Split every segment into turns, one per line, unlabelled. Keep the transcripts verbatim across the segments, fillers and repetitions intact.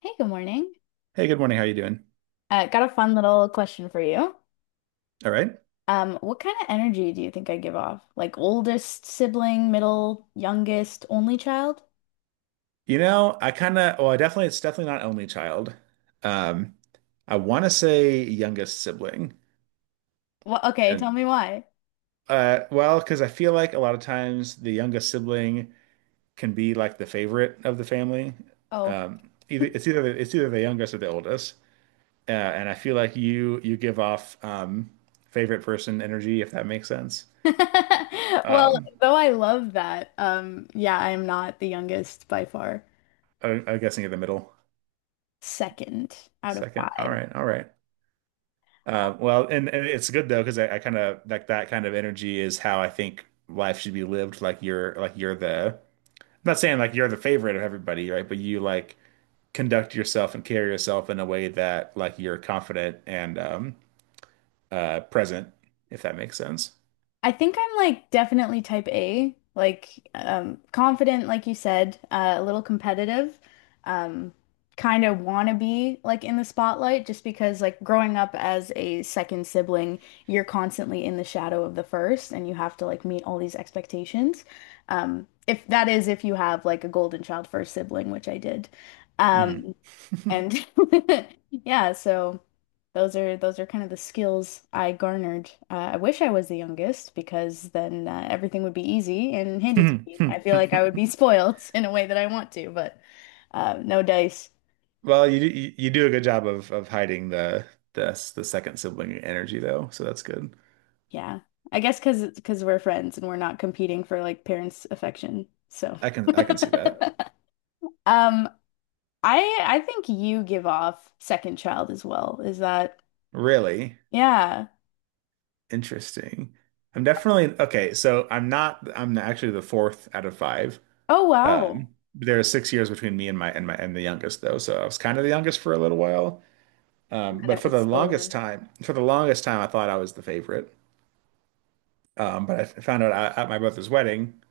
Hey, good morning.
Hey, good morning. How you doing?
Uh, got a fun little question for you.
All right.
Um, what kind of energy do you think I give off? Like oldest sibling, middle, youngest, only child?
You know, I kind of, well, I definitely, it's definitely not only child. Um, I want to say youngest sibling.
Well, okay,
And,
tell me why.
uh, well, because I feel like a lot of times the youngest sibling can be like the favorite of the family.
Oh.
Um, either, it's either, the, It's either the youngest or the oldest. Uh, and I feel like you, you give off, um, favorite person energy, if that makes sense.
Well,
Um,
though I love that, um, yeah, I am not the youngest by far.
I, I'm guessing in the middle.
Second out of
Second. All
five.
right. All right. Um, well, and, and it's good though because I, I kind of like that kind of energy is how I think life should be lived. Like you're like you're the I'm not saying like you're the favorite of everybody, right? But you like conduct yourself and carry yourself in a way that like you're confident and um uh present, if that makes sense.
I think I'm like definitely type A, like um, confident, like you said, uh, a little competitive, um, kind of wanna be like in the spotlight just because like growing up as a second sibling, you're constantly in the shadow of the first and you have to like meet all these expectations. Um, if that is if you have like a golden child first sibling, which I did.
Mhm.
Um, and yeah, so those are those are kind of the skills I garnered. Uh, I wish I was the youngest because then uh, everything would be easy and handed to me. I feel like I would be spoiled in a way that I want to, but uh, no dice.
Well, you do you, you do a good job of of hiding the the the second sibling energy though, so that's good.
Yeah, I guess because because we're friends and we're not competing for like parents' affection. So,
I can I can see that.
um, I I think you give off second child as well. Is that
Really?
yeah?
Interesting. I'm definitely okay. So I'm not. I'm actually the fourth out of five.
Oh
Um,
wow,
there are six years between me and my and my and the youngest though. So I was kind of the youngest for a little while. Um,
and
but
it
for
was
the longest
stolen.
time, For the longest time, I thought I was the favorite. Um, but I f- found out at at my brother's wedding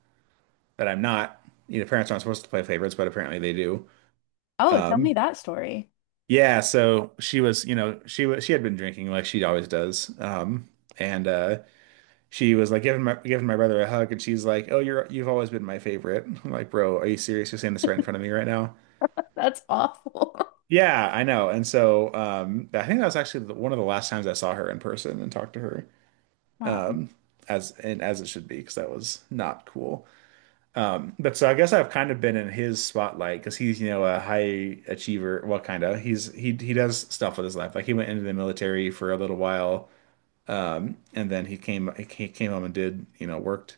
that I'm not. You know, parents aren't supposed to play favorites, but apparently they do.
Oh, tell me
Um,
that story.
yeah. So she was. You know, she was. She had been drinking like she always does. Um, and uh, She was like giving my giving my brother a hug, and she's like, "Oh, you're you've always been my favorite." I'm like, bro, are you serious? You're saying this right in front of me right now?
That's awful.
Yeah, I know. And so um, I think that was actually the, one of the last times I saw her in person and talked to her
Wow.
as and as it should be because that was not cool. Um, but so I guess I've kind of been in his spotlight because he's you know a high achiever. Well, kind of. He's he he does stuff with his life. Like he went into the military for a little while, um, and then he came he came home and did you know worked.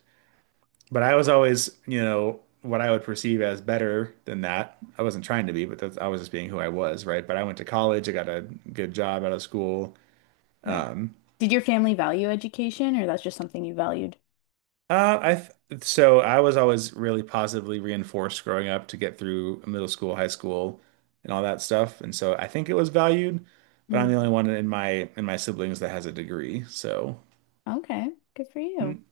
But I was always, you know, what I would perceive as better than that. I wasn't trying to be, but that's, I was just being who I was, right? But I went to college, I got a good job out of school.
Right.
Um,
Did your family value education or that's just something you valued?
uh, I th so I was always really positively reinforced growing up to get through middle school, high school, and all that stuff. And so I think it was valued, but I'm the
Mm.
only one in my in my siblings that has a degree. So
Okay. Good for you.
n-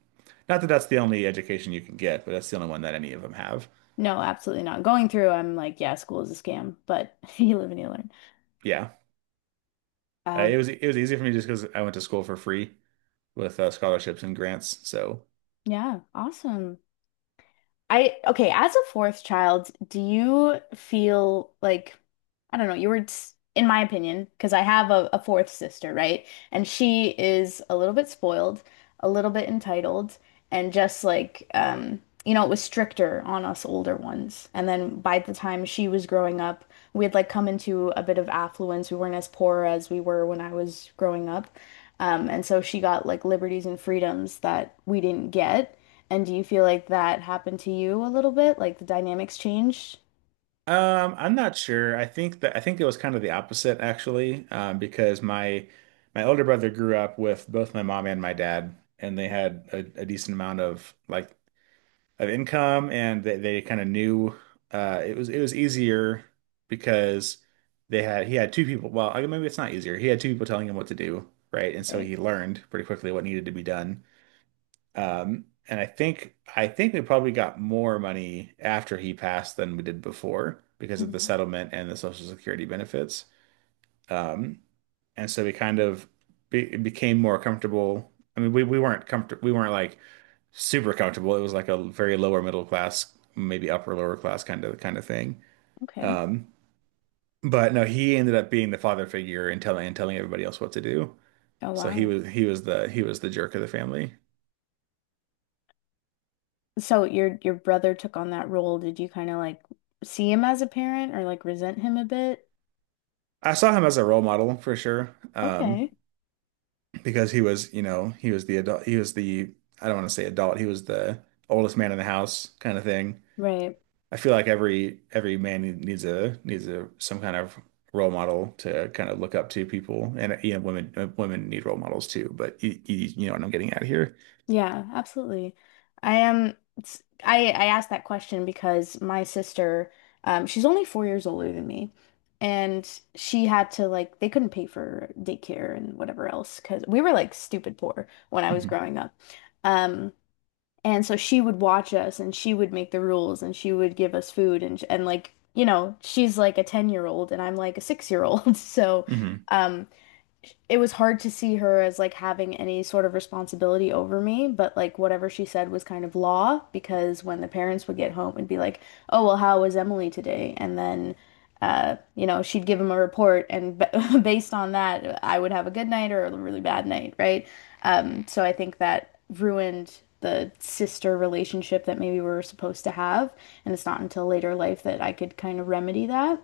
not that that's the only education you can get, but that's the only one that any of them have.
No, absolutely not. Going through, I'm like, yeah, school is a scam, but you live and you learn.
Yeah. Uh, it
Um,
was it was easy for me just because I went to school for free with uh, scholarships and grants. So
yeah, awesome. I Okay, as a fourth child, do you feel like I don't know, you were s- in my opinion, because I have a, a fourth sister, right? And she is a little bit spoiled, a little bit entitled, and just like um, you know, it was stricter on us older ones. And then by the time she was growing up, we had like come into a bit of affluence. We weren't as poor as we were when I was growing up. Um, and so she got like liberties and freedoms that we didn't get. And do you feel like that happened to you a little bit? Like the dynamics changed?
um, I'm not sure. I think that I think it was kind of the opposite actually, um, because my my older brother grew up with both my mom and my dad, and they had a, a decent amount of like of income, and they, they kind of knew uh, it was it was easier because they had he had two people. Well, I mean, maybe it's not easier. He had two people telling him what to do, right? And so he learned pretty quickly what needed to be done. Um, and I think I think we probably got more money after he passed than we did before because of the
Mhm.
settlement and the Social Security benefits. Um, and so we kind of be, became more comfortable. I mean, we, we weren't comfortable. We weren't like super comfortable. It was like a very lower middle class, maybe upper lower class kind of kind of thing.
Okay.
Um, but no, he ended up being the father figure and telling and telling everybody else what to do.
Oh,
So he
wow.
was he was the he was the jerk of the family.
So your your brother took on that role. Did you kind of like see him as a parent or like resent him a bit?
I saw him as a role model for sure. Um,
Okay.
because he was, you know, he was the adult, he was the, I don't want to say adult, he was the oldest man in the house kind of thing.
Right.
I feel like every every man needs a needs a some kind of role model to kind of look up to people, and you know, women uh, women need role models too. But you, you, you know what I'm getting at here.
Yeah, absolutely. I am it's, I I asked that question because my sister, um, she's only four years older than me. And she had to like they couldn't pay for daycare and whatever else because we were like stupid poor when I was
Hmm.
growing up. Um, And so she would watch us and she would make the rules and she would give us food and and like, you know, she's like a ten-year-old and I'm like a six-year-old. So,
Hmm.
um it was hard to see her as like having any sort of responsibility over me, but like whatever she said was kind of law because when the parents would get home and be like, "Oh, well, how was Emily today?" And then uh, you know, she'd give them a report and b based on that, I would have a good night or a really bad night, right? Um, so I think that ruined the sister relationship that maybe we were supposed to have, and it's not until later life that I could kind of remedy that.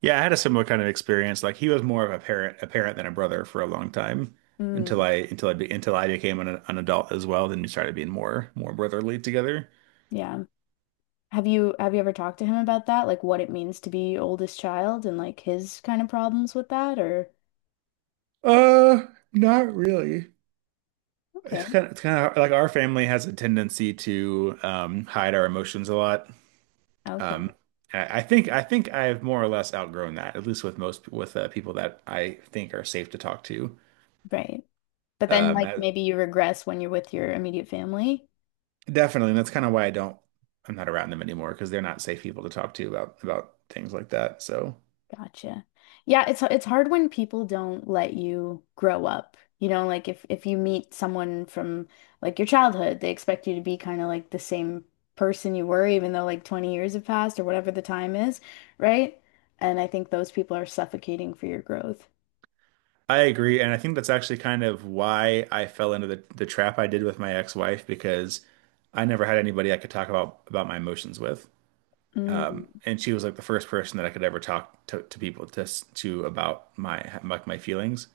Yeah, I had a similar kind of experience. Like he was more of a parent a parent than a brother for a long time until
Mm,
I until I be, until I became an, an adult as well. Then we started being more more brotherly together.
yeah. Have you have you ever talked to him about that? Like what it means to be oldest child and like his kind of problems with that or
Uh, Not really.
okay.
It's kind of, it's kind of like our family has a tendency to um, hide our emotions a lot. Um,
Okay.
I, I think I think I've more or less outgrown that, at least with most with uh, people that I think are safe to talk to.
Right. But then
Um,
like
I-
maybe you regress when you're with your immediate family.
Definitely, and that's kind of why I don't I'm not around them anymore because they're not safe people to talk to about about things like that. So
Gotcha. Yeah, it's it's hard when people don't let you grow up. You know, like if if you meet someone from like your childhood, they expect you to be kind of like the same person you were even though like twenty years have passed or whatever the time is, right? And I think those people are suffocating for your growth.
I agree, and I think that's actually kind of why I fell into the the trap I did with my ex-wife because I never had anybody I could talk about about my emotions with.
Mm.
And she was like the first person that I could ever talk to, to people to to about my like my feelings.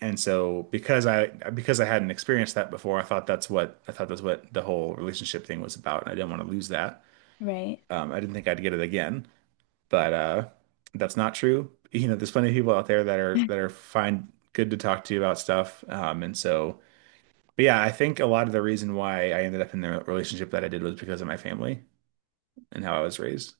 And so because I because I hadn't experienced that before, I thought that's what I thought that's what the whole relationship thing was about, and I didn't want to lose that.
Right.
Um, I didn't think I'd get it again, but uh, that's not true. You know, there's plenty of people out there that are that are fine, good to talk to you about stuff. Um, and so, but yeah, I think a lot of the reason why I ended up in the relationship that I did was because of my family and how I was raised.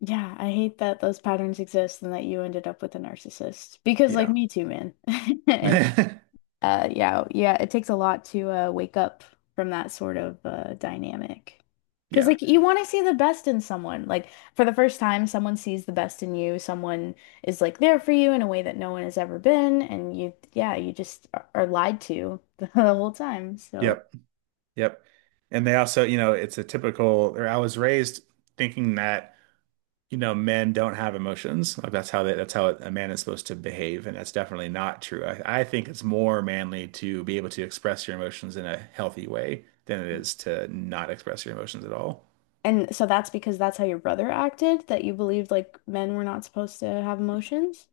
Yeah, I hate that those patterns exist and that you ended up with a narcissist. Because like
Yeah,
me too, man. And
yeah,
uh yeah, yeah, it takes a lot to uh wake up from that sort of uh dynamic. 'Cause like you want to see the best in someone. Like for the first time, someone sees the best in you. Someone is like there for you in a way that no one has ever been and you yeah, you just are are lied to the whole time. So
yep. Yep. And they also, you know, it's a typical, or I was raised thinking that, you know, men don't have emotions. Like that's how they, that's how a man is supposed to behave. And that's definitely not true. I, I think it's more manly to be able to express your emotions in a healthy way than it is to not express your emotions at all.
and so that's because that's how your brother acted, that you believed like men were not supposed to have emotions?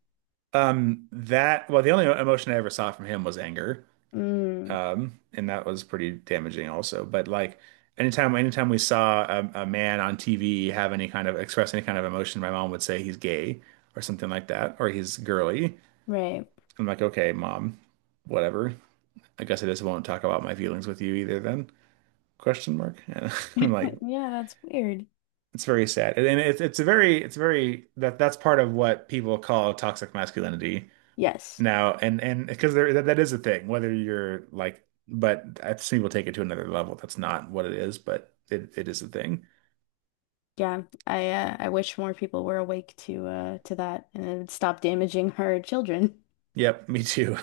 Um, that, well, the only emotion I ever saw from him was anger.
Mm,
Um, and that was pretty damaging also. But like anytime anytime we saw a, a man on T V have any kind of express any kind of emotion, my mom would say he's gay or something like that, or he's girly.
right.
I'm like, okay, mom, whatever. I guess I just won't talk about my feelings with you either then? Question mark. And I'm like,
Yeah, that's weird.
it's very sad. And it's it's a very it's very that that's part of what people call toxic masculinity
Yes.
now, and and because there that, that is a thing, whether you're like, but I've seen people take it to another level. That's not what it is, but it, it is a thing.
Yeah. I uh, I wish more people were awake to uh to that and it would stop damaging her children.
Yep, me too.